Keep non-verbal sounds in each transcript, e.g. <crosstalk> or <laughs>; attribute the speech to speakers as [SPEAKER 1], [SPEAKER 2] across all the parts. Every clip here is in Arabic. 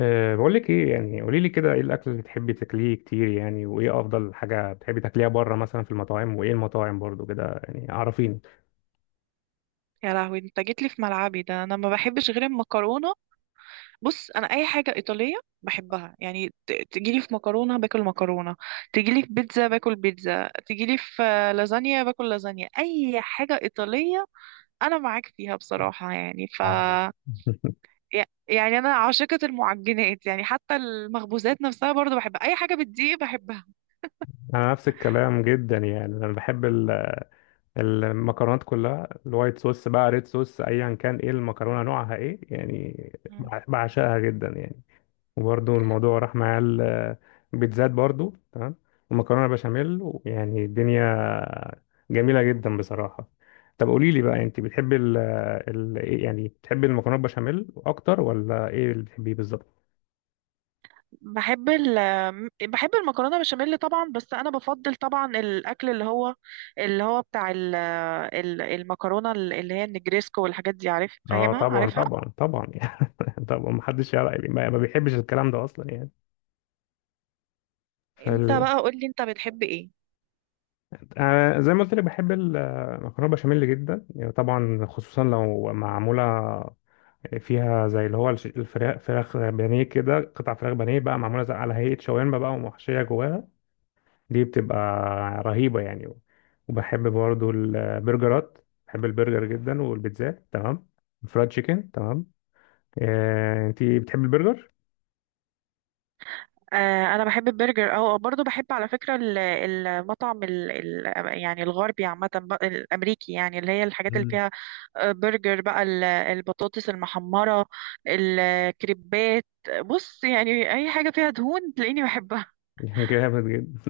[SPEAKER 1] بقول لك ايه يعني، قولي لي كده، ايه الاكل اللي بتحبي تاكليه كتير يعني؟ وايه افضل حاجه بتحبي تاكليها بره مثلا في المطاعم؟ وايه المطاعم برضو كده يعني، عارفين؟
[SPEAKER 2] يا لهوي انت جيت لي في ملعبي ده. انا ما بحبش غير المكرونه. بص انا اي حاجه ايطاليه بحبها يعني. تجي لي في مكرونه باكل مكرونه، تجي لي في بيتزا باكل بيتزا، تجي لي في لازانيا باكل لازانيا. اي حاجه ايطاليه انا معاك فيها بصراحه يعني. ف
[SPEAKER 1] آه.
[SPEAKER 2] يعني انا عاشقه المعجنات، يعني حتى المخبوزات نفسها برضو بحبها. اي حاجه بتضيق بحبها.
[SPEAKER 1] انا نفس الكلام جدا يعني، انا بحب المكرونات كلها، الوايت صوص بقى ريد صوص ايا كان، ايه المكرونه نوعها ايه يعني، بعشقها جدا يعني. وبرده الموضوع راح معاه البيتزات برده تمام، ومكرونه بشاميل. يعني الدنيا جميله جدا بصراحه. طب قولي لي بقى، انت بتحبي ال إيه يعني؟ بتحبي المكرونه بشاميل اكتر ولا ايه اللي بتحبيه بالظبط؟
[SPEAKER 2] بحب ال بحب المكرونه بشاميل طبعا، بس انا بفضل طبعا الاكل اللي هو بتاع المكرونه اللي هي النجريسكو والحاجات دي، عارف،
[SPEAKER 1] اه
[SPEAKER 2] فاهمها،
[SPEAKER 1] طبعا
[SPEAKER 2] عارفها.
[SPEAKER 1] طبعا طبعا <laughs> يعني، طبعا ما حدش يعرف يعني، ما بيحبش الكلام ده اصلا يعني.
[SPEAKER 2] انت
[SPEAKER 1] فال...
[SPEAKER 2] بقى قولي انت بتحب ايه؟
[SPEAKER 1] أنا زي ما قلت لك بحب المكرونه بشاميل جدا يعني، طبعا خصوصا لو معموله فيها زي اللي هو الفراخ، فراخ بانيه كده، قطع فراخ بانيه بقى معموله زي على هيئه شاورما بقى ومحشيه جواها، دي بتبقى رهيبه يعني. وبحب برضو البرجرات، بحب البرجر جدا والبيتزات تمام، فرايد تشيكن تمام. انتي بتحب البرجر؟
[SPEAKER 2] انا بحب البرجر، او برضو بحب على فكره ال- المطعم ال ال يعني الغربي عامه بقى، الامريكي يعني، اللي هي الحاجات اللي
[SPEAKER 1] مم.
[SPEAKER 2] فيها برجر بقى، البطاطس المحمره، الكريبات. بص يعني اي حاجه فيها دهون تلاقيني بحبها.
[SPEAKER 1] <laughs> جامد جدا،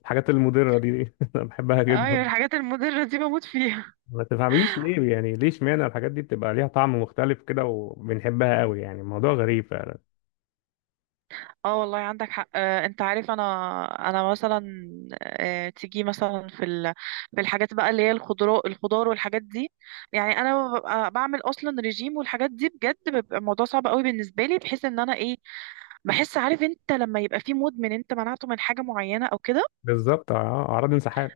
[SPEAKER 1] الحاجات المضره دي <laughs> انا بحبها
[SPEAKER 2] ايوه
[SPEAKER 1] جدا.
[SPEAKER 2] الحاجات المضرة دي بموت فيها.
[SPEAKER 1] ما تفهميش ليه يعني، ليه اشمعنى الحاجات دي بتبقى ليها طعم مختلف كده وبنحبها قوي يعني، الموضوع غريب فعلا.
[SPEAKER 2] اه والله عندك حق. انت عارف انا، انا مثلا، تيجي مثلا في الحاجات بقى اللي هي الخضراء، الخضار والحاجات دي، يعني انا ببقى بعمل اصلا رجيم والحاجات دي بجد بيبقى الموضوع صعب قوي بالنسبة لي، بحيث ان انا ايه، بحس عارف انت لما يبقى في مدمن انت منعته من حاجة معينة او كده.
[SPEAKER 1] بالظبط، اه، اعراض انسحاب.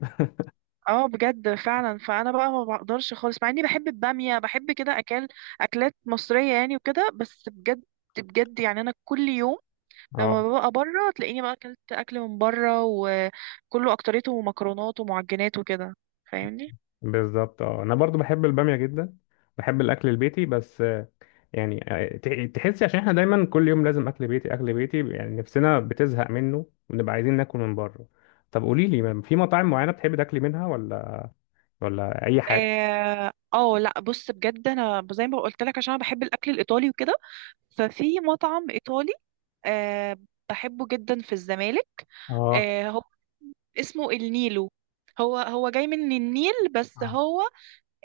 [SPEAKER 2] اه بجد فعلا، فانا بقى ما بقدرش خالص مع اني بحب البامية، بحب كده اكلات مصرية يعني وكده، بس بجد بجد يعني انا كل يوم
[SPEAKER 1] <laughs> اه
[SPEAKER 2] لما ببقى بره تلاقيني بقى اكلت اكل من بره وكله اكتريته مكرونات ومعجنات وكده، فاهمني.
[SPEAKER 1] بالظبط، اه انا برضو بحب الباميه جدا. بحب الاكل البيتي بس يعني تحسي عشان احنا دايما كل يوم لازم اكل بيتي اكل بيتي، يعني نفسنا بتزهق منه ونبقى عايزين ناكل من بره. طب قولي لي، في مطاعم معينه بتحبي تاكلي منها، ولا اي حاجه؟
[SPEAKER 2] اه لا بص بجد انا زي ما قلت لك عشان انا بحب الاكل الايطالي وكده، ففي مطعم ايطالي آه بحبه جدا في الزمالك.
[SPEAKER 1] اه
[SPEAKER 2] آه هو اسمه النيلو، هو هو جاي من النيل، بس
[SPEAKER 1] اه،
[SPEAKER 2] هو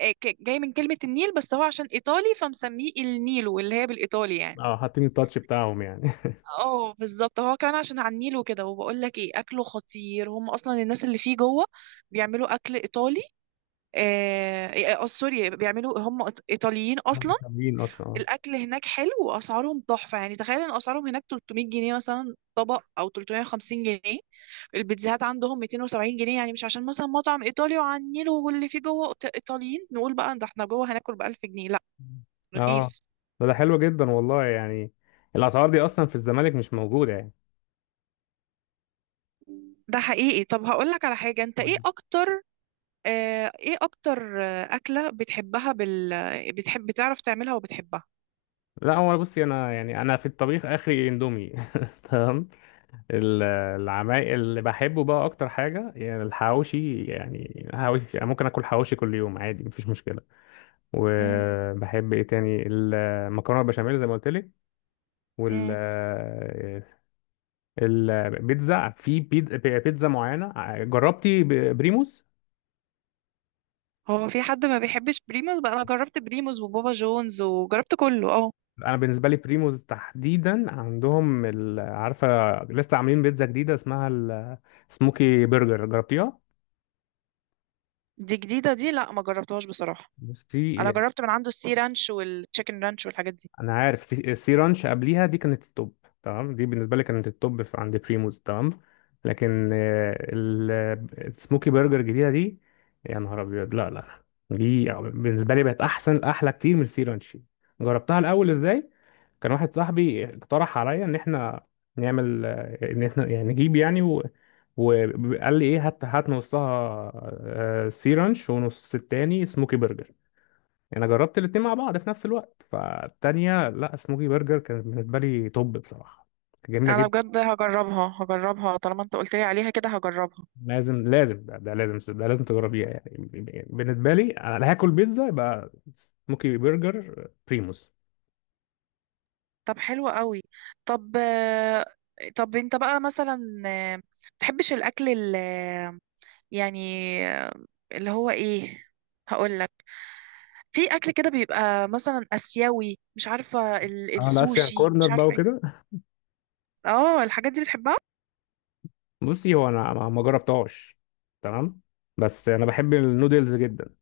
[SPEAKER 2] آه جاي من كلمة النيل، بس هو عشان ايطالي فمسميه النيلو اللي هي بالايطالي يعني.
[SPEAKER 1] حاطين التاتش بتاعهم يعني. <laughs>
[SPEAKER 2] اه بالظبط، هو كمان عشان على النيل وكده، وبقول لك ايه، اكله خطير. هم اصلا الناس اللي فيه جوه بيعملوا اكل ايطالي، سوري، بيعملوا هم ايطاليين
[SPEAKER 1] هم
[SPEAKER 2] اصلا.
[SPEAKER 1] حلوين اصلا اه.
[SPEAKER 2] الاكل هناك حلو واسعارهم تحفه. يعني تخيل ان اسعارهم هناك 300 جنيه مثلا طبق، او 350 جنيه، البيتزاهات عندهم 270 جنيه. يعني مش عشان مثلا مطعم ايطالي وعلى النيل واللي فيه جوه ايطاليين نقول بقى ده احنا جوه هناكل ب 1000 جنيه، لا،
[SPEAKER 1] اه،
[SPEAKER 2] رخيص.
[SPEAKER 1] ده حلو جدا والله يعني، الاسعار دي اصلا في الزمالك مش موجوده يعني.
[SPEAKER 2] ده حقيقي. طب هقول لك على حاجه، انت ايه اكتر ايه اكتر اكلة بتحبها بتحب بتعرف تعملها وبتحبها؟
[SPEAKER 1] لا هو بصي، انا يعني انا في الطبيخ اخري اندومي. <laughs> تمام، ال- العمايل اللي بحبه بقى اكتر حاجه يعني الحواوشي، يعني حواوشي، يعني ممكن اكل حواوشي كل يوم عادي مفيش مشكله.
[SPEAKER 2] مم.
[SPEAKER 1] وبحب ايه تاني؟ المكرونه البشاميل زي ما قلت لك. وال
[SPEAKER 2] مم.
[SPEAKER 1] البيتزا في بيتزا معينه، جربتي بريموز؟
[SPEAKER 2] هو في حد ما بيحبش بريموز بقى؟ انا جربت بريموز وبابا جونز وجربت كله. اه
[SPEAKER 1] انا بالنسبه لي بريموز تحديدا عندهم عارفه، لسه عاملين بيتزا جديده اسمها السموكي برجر، جربتيها؟
[SPEAKER 2] دي جديدة؟ دي لا ما جربتهاش بصراحة. انا
[SPEAKER 1] بصي
[SPEAKER 2] جربت من عنده السي رانش والتشيكن رانش والحاجات دي.
[SPEAKER 1] انا عارف، سي رانش قبليها دي كانت التوب، تمام دي بالنسبه لي كانت التوب في عند بريموز تمام. لكن السموكي برجر الجديده دي، يا نهار ابيض، لا لا. لا، دي بالنسبه لي بقت احسن، احلى كتير من سي رانش. جربتها الاول ازاي؟ كان واحد صاحبي اقترح عليا ان احنا نعمل، ان احنا يعني نجيب يعني وقال لي ايه، هات، هات نصها سي رانش ونص التاني سموكي برجر. يعني انا جربت الاتنين مع بعض في نفس الوقت، فالتانية لا، سموكي برجر كانت بالنسبة لي توب بصراحة، كانت جميلة
[SPEAKER 2] انا
[SPEAKER 1] جدا.
[SPEAKER 2] بجد هجربها، هجربها طالما انت قلت لي عليها كده هجربها.
[SPEAKER 1] لازم لازم، ده لازم، ده لازم تجربيها يعني. بالنسبة لي انا لا، هاكل بيتزا يبقى سموكي برجر بريموس.
[SPEAKER 2] طب حلو قوي. طب طب انت بقى مثلا، تحبش الاكل يعني اللي هو ايه، هقول لك، في اكل كده بيبقى مثلا اسيوي، مش عارفه
[SPEAKER 1] اه الاسيان
[SPEAKER 2] السوشي،
[SPEAKER 1] كورنر
[SPEAKER 2] مش
[SPEAKER 1] بقى
[SPEAKER 2] عارفه ايه،
[SPEAKER 1] وكده،
[SPEAKER 2] اه الحاجات دي بتحبها؟
[SPEAKER 1] بصي هو انا ما جربتهاش، تمام. بس انا بحب النودلز جدا،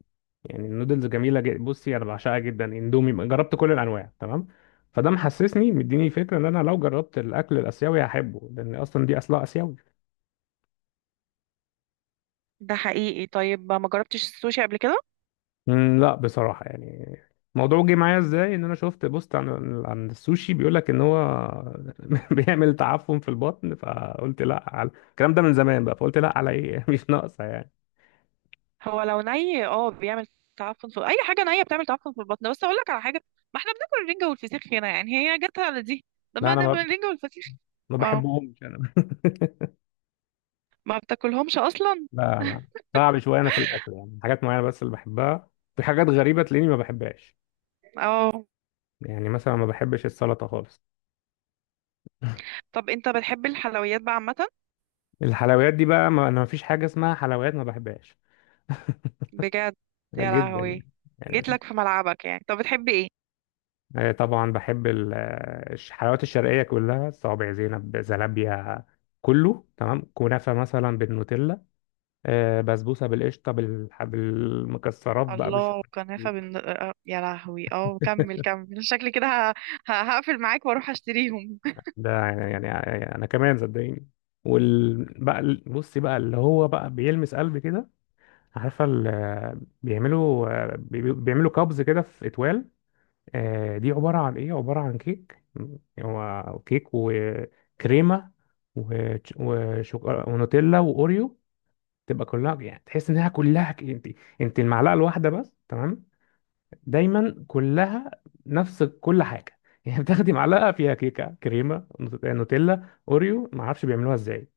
[SPEAKER 1] يعني النودلز جميله جدا. بصي انا بعشقها جدا، اندومي جربت كل الانواع تمام، فده محسسني مديني فكره ان انا لو جربت الاكل الاسيوي هحبه، لان اصلا دي اصلها اسيوي.
[SPEAKER 2] ده حقيقي. طيب ما جربتش السوشي قبل كده؟
[SPEAKER 1] لا بصراحه يعني، الموضوع جه معايا ازاي ان انا شفت بوست عن عن السوشي، بيقول لك ان هو <laughs> بيعمل تعفن في البطن، فقلت لا على الكلام ده من زمان بقى، فقلت لا على ايه، <laughs> مش ناقصه يعني.
[SPEAKER 2] هو لو ني اه بيعمل تعفن في اي حاجه نيه بتعمل تعفن في البطن، بس اقول لك على حاجه، ما احنا بناكل الرنجه والفسيخ هنا يعني، هي جاتها على دي؟ طب
[SPEAKER 1] لا
[SPEAKER 2] ما
[SPEAKER 1] انا
[SPEAKER 2] ده
[SPEAKER 1] ما
[SPEAKER 2] ما الرنجه والفسيخ.
[SPEAKER 1] ما
[SPEAKER 2] اه
[SPEAKER 1] بحبهمش انا.
[SPEAKER 2] ما بتاكلهمش اصلا.
[SPEAKER 1] <laughs> لا صعب شويه انا في الاكل يعني، حاجات معينه بس اللي بحبها، في حاجات غريبه تلاقيني ما بحبهاش،
[SPEAKER 2] اه
[SPEAKER 1] يعني مثلا ما بحبش السلطة خالص.
[SPEAKER 2] طب انت بتحب الحلويات بقى عامه؟
[SPEAKER 1] الحلويات دي بقى، ما انا ما فيش حاجة اسمها حلويات، ما بحبهاش
[SPEAKER 2] بجد؟ يا
[SPEAKER 1] جدا يعني.
[SPEAKER 2] لهوي،
[SPEAKER 1] يعني
[SPEAKER 2] جيت لك في ملعبك يعني. طب بتحبي ايه؟
[SPEAKER 1] طبعا بحب الحلويات الشرقية كلها، صوابع زينب، زلابيا، كله تمام، كنافة مثلا بالنوتيلا، بسبوسة بالقشطة بالمكسرات بقى،
[SPEAKER 2] الله،
[SPEAKER 1] بالشوكولاتة.
[SPEAKER 2] كنافة بن... آه، يا لهوي. اه كمل
[SPEAKER 1] <laughs>
[SPEAKER 2] كمل، شكلي كده ه... هقفل معاك واروح اشتريهم.
[SPEAKER 1] ده يعني, يعني انا كمان صدقيني. وال بقى بصي بقى اللي هو بقى بيلمس قلبي كده، عارفه بيعملوا بيعملوا كابز كده في اتوال، دي عبارة عن إيه؟ عبارة عن كيك هو كيك وكريمة ونوتيلا وأوريو، تبقى كلها، يعني تحس إنها كلها أنت المعلقة الواحدة بس تمام، دايما كلها نفس كل حاجة. <laughs> يعني بتاخدي معلقة فيها كيكة، كريمة، نوتيلا، أوريو، معرفش بيعملوها إزاي،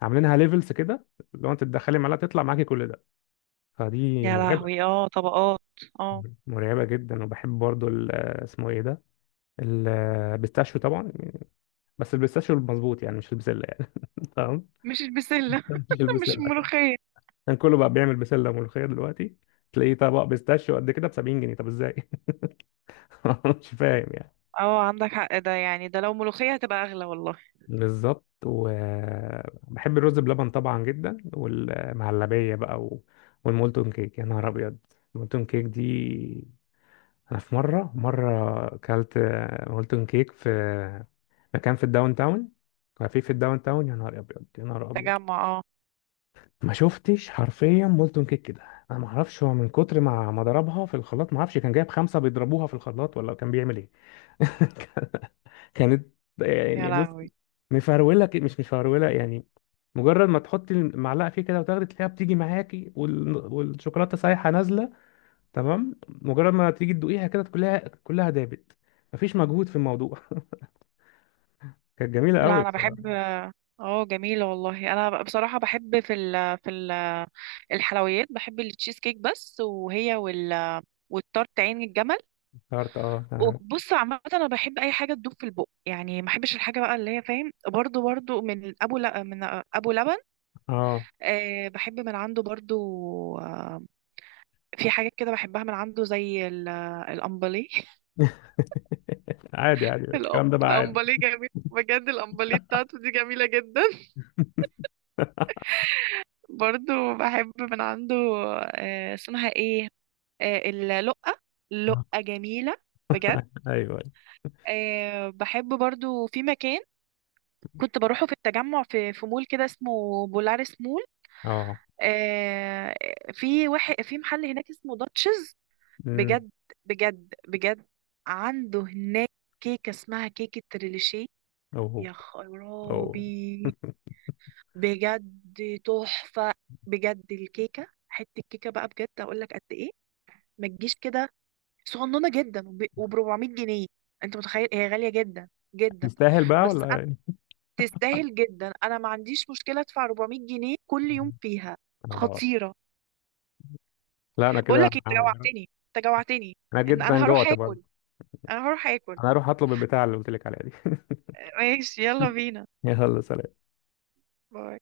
[SPEAKER 1] عاملينها ليفلز كده، لو أنت تدخلي معلقة تطلع معاكي كل ده، فدي
[SPEAKER 2] يا لهوي،
[SPEAKER 1] مرعبة.
[SPEAKER 2] اه طبقات. اه
[SPEAKER 1] مرعبة جدا. وبحب برضو اسمه ايه ده، البيستاشيو طبعا. بس البيستاشيو المظبوط يعني، مش البسله يعني. <laughs> تمام،
[SPEAKER 2] مش البسلة.
[SPEAKER 1] مش
[SPEAKER 2] <laughs>
[SPEAKER 1] البسله. <laughs>
[SPEAKER 2] مش
[SPEAKER 1] عشان
[SPEAKER 2] الملوخية.
[SPEAKER 1] يعني كله بقى بيعمل بسله ملوخيه دلوقتي، تلاقيه طبق بيستاشيو قد كده ب 70 جنيه، طب ازاي؟ <laughs> مش فاهم يعني.
[SPEAKER 2] اه عندك حق، ده يعني ده لو ملوخية هتبقى اغلى والله.
[SPEAKER 1] بالظبط، وبحب الرز بلبن طبعا جدا، والمهلبيه بقى والمولتون كيك، يا نهار ابيض. المولتون كيك دي، انا في مره اكلت مولتون كيك في مكان في الداون تاون، كافيه في الداون تاون، يا نهار ابيض، يا نهار ابيض،
[SPEAKER 2] تجمع اه.
[SPEAKER 1] ما شفتش حرفيا بولتون كيك كده. انا ما اعرفش، هو من كتر ما ضربها في الخلاط، ما اعرفش كان جايب خمسه بيضربوها في الخلاط ولا كان بيعمل ايه. <laughs> كانت،
[SPEAKER 2] يا
[SPEAKER 1] يعني بص،
[SPEAKER 2] لهوي.
[SPEAKER 1] مفروله كده، مش مفروله يعني، مجرد ما تحطي المعلقه فيه كده وتاخدي، تلاقيها بتيجي معاكي والشوكولاته سايحه نازله، تمام مجرد ما تيجي تدوقيها كده، كلها كلها دابت، مفيش مجهود في الموضوع. <laughs> كانت جميله
[SPEAKER 2] لا
[SPEAKER 1] قوي
[SPEAKER 2] انا
[SPEAKER 1] بصراحه،
[SPEAKER 2] بحب، اه جميلة والله. انا بصراحة بحب في ال في ال الحلويات بحب التشيز كيك بس، وهي والتارت عين الجمل.
[SPEAKER 1] افتكرت، اه اه.
[SPEAKER 2] وبص عامة أنا بحب أي حاجة تدوب في البق يعني، ما بحبش الحاجة بقى اللي هي فاهم، برضو برضو من من أبو لبن.
[SPEAKER 1] آه.
[SPEAKER 2] أه بحب من عنده برضو. آه، في حاجات كده بحبها من عنده زي الأمبلي. <laughs>
[SPEAKER 1] عادي عادي الكلام ده بقى عادي.
[SPEAKER 2] الأمبلي جميل بجد، الأمبلي بتاعته دي جميلة جدا. <laughs> برضو بحب من عنده أه اسمها إيه، أه اللقة،
[SPEAKER 1] آه.
[SPEAKER 2] اللقة جميلة بجد.
[SPEAKER 1] ايوه أيوة.
[SPEAKER 2] أه بحب برضو في مكان كنت بروحه في التجمع، في مول كده اسمه بولارس مول،
[SPEAKER 1] اه،
[SPEAKER 2] آه، في واحد في محل هناك اسمه داتشز.
[SPEAKER 1] امم
[SPEAKER 2] بجد بجد بجد، عنده هناك كيكة اسمها كيكة ريليشيه. يا
[SPEAKER 1] أو،
[SPEAKER 2] خرابي، بجد تحفة. بجد الكيكة حتة كيكة بقى، بجد اقول لك قد ايه، ما تجيش كده، صغننة جدا، وب 400 جنيه. انت متخيل؟ هي غالية جدا جدا،
[SPEAKER 1] يستاهل بقى
[SPEAKER 2] بس
[SPEAKER 1] ولا
[SPEAKER 2] انا
[SPEAKER 1] يعني؟
[SPEAKER 2] تستاهل جدا، انا ما عنديش مشكلة ادفع 400 جنيه كل يوم فيها،
[SPEAKER 1] آه.
[SPEAKER 2] خطيرة.
[SPEAKER 1] لا أنا
[SPEAKER 2] بقول
[SPEAKER 1] كده.
[SPEAKER 2] لك إيه، انت جوعتني، انت جوعتني
[SPEAKER 1] أنا
[SPEAKER 2] ان
[SPEAKER 1] جدا
[SPEAKER 2] انا هروح
[SPEAKER 1] جوعت
[SPEAKER 2] اكل،
[SPEAKER 1] برضه،
[SPEAKER 2] انا هروح اكل.
[SPEAKER 1] أنا هروح أطلب البتاع اللي قلت لك عليها دي.
[SPEAKER 2] ماشي يلا
[SPEAKER 1] <laughs>
[SPEAKER 2] بينا.
[SPEAKER 1] يلا سلام.
[SPEAKER 2] باي.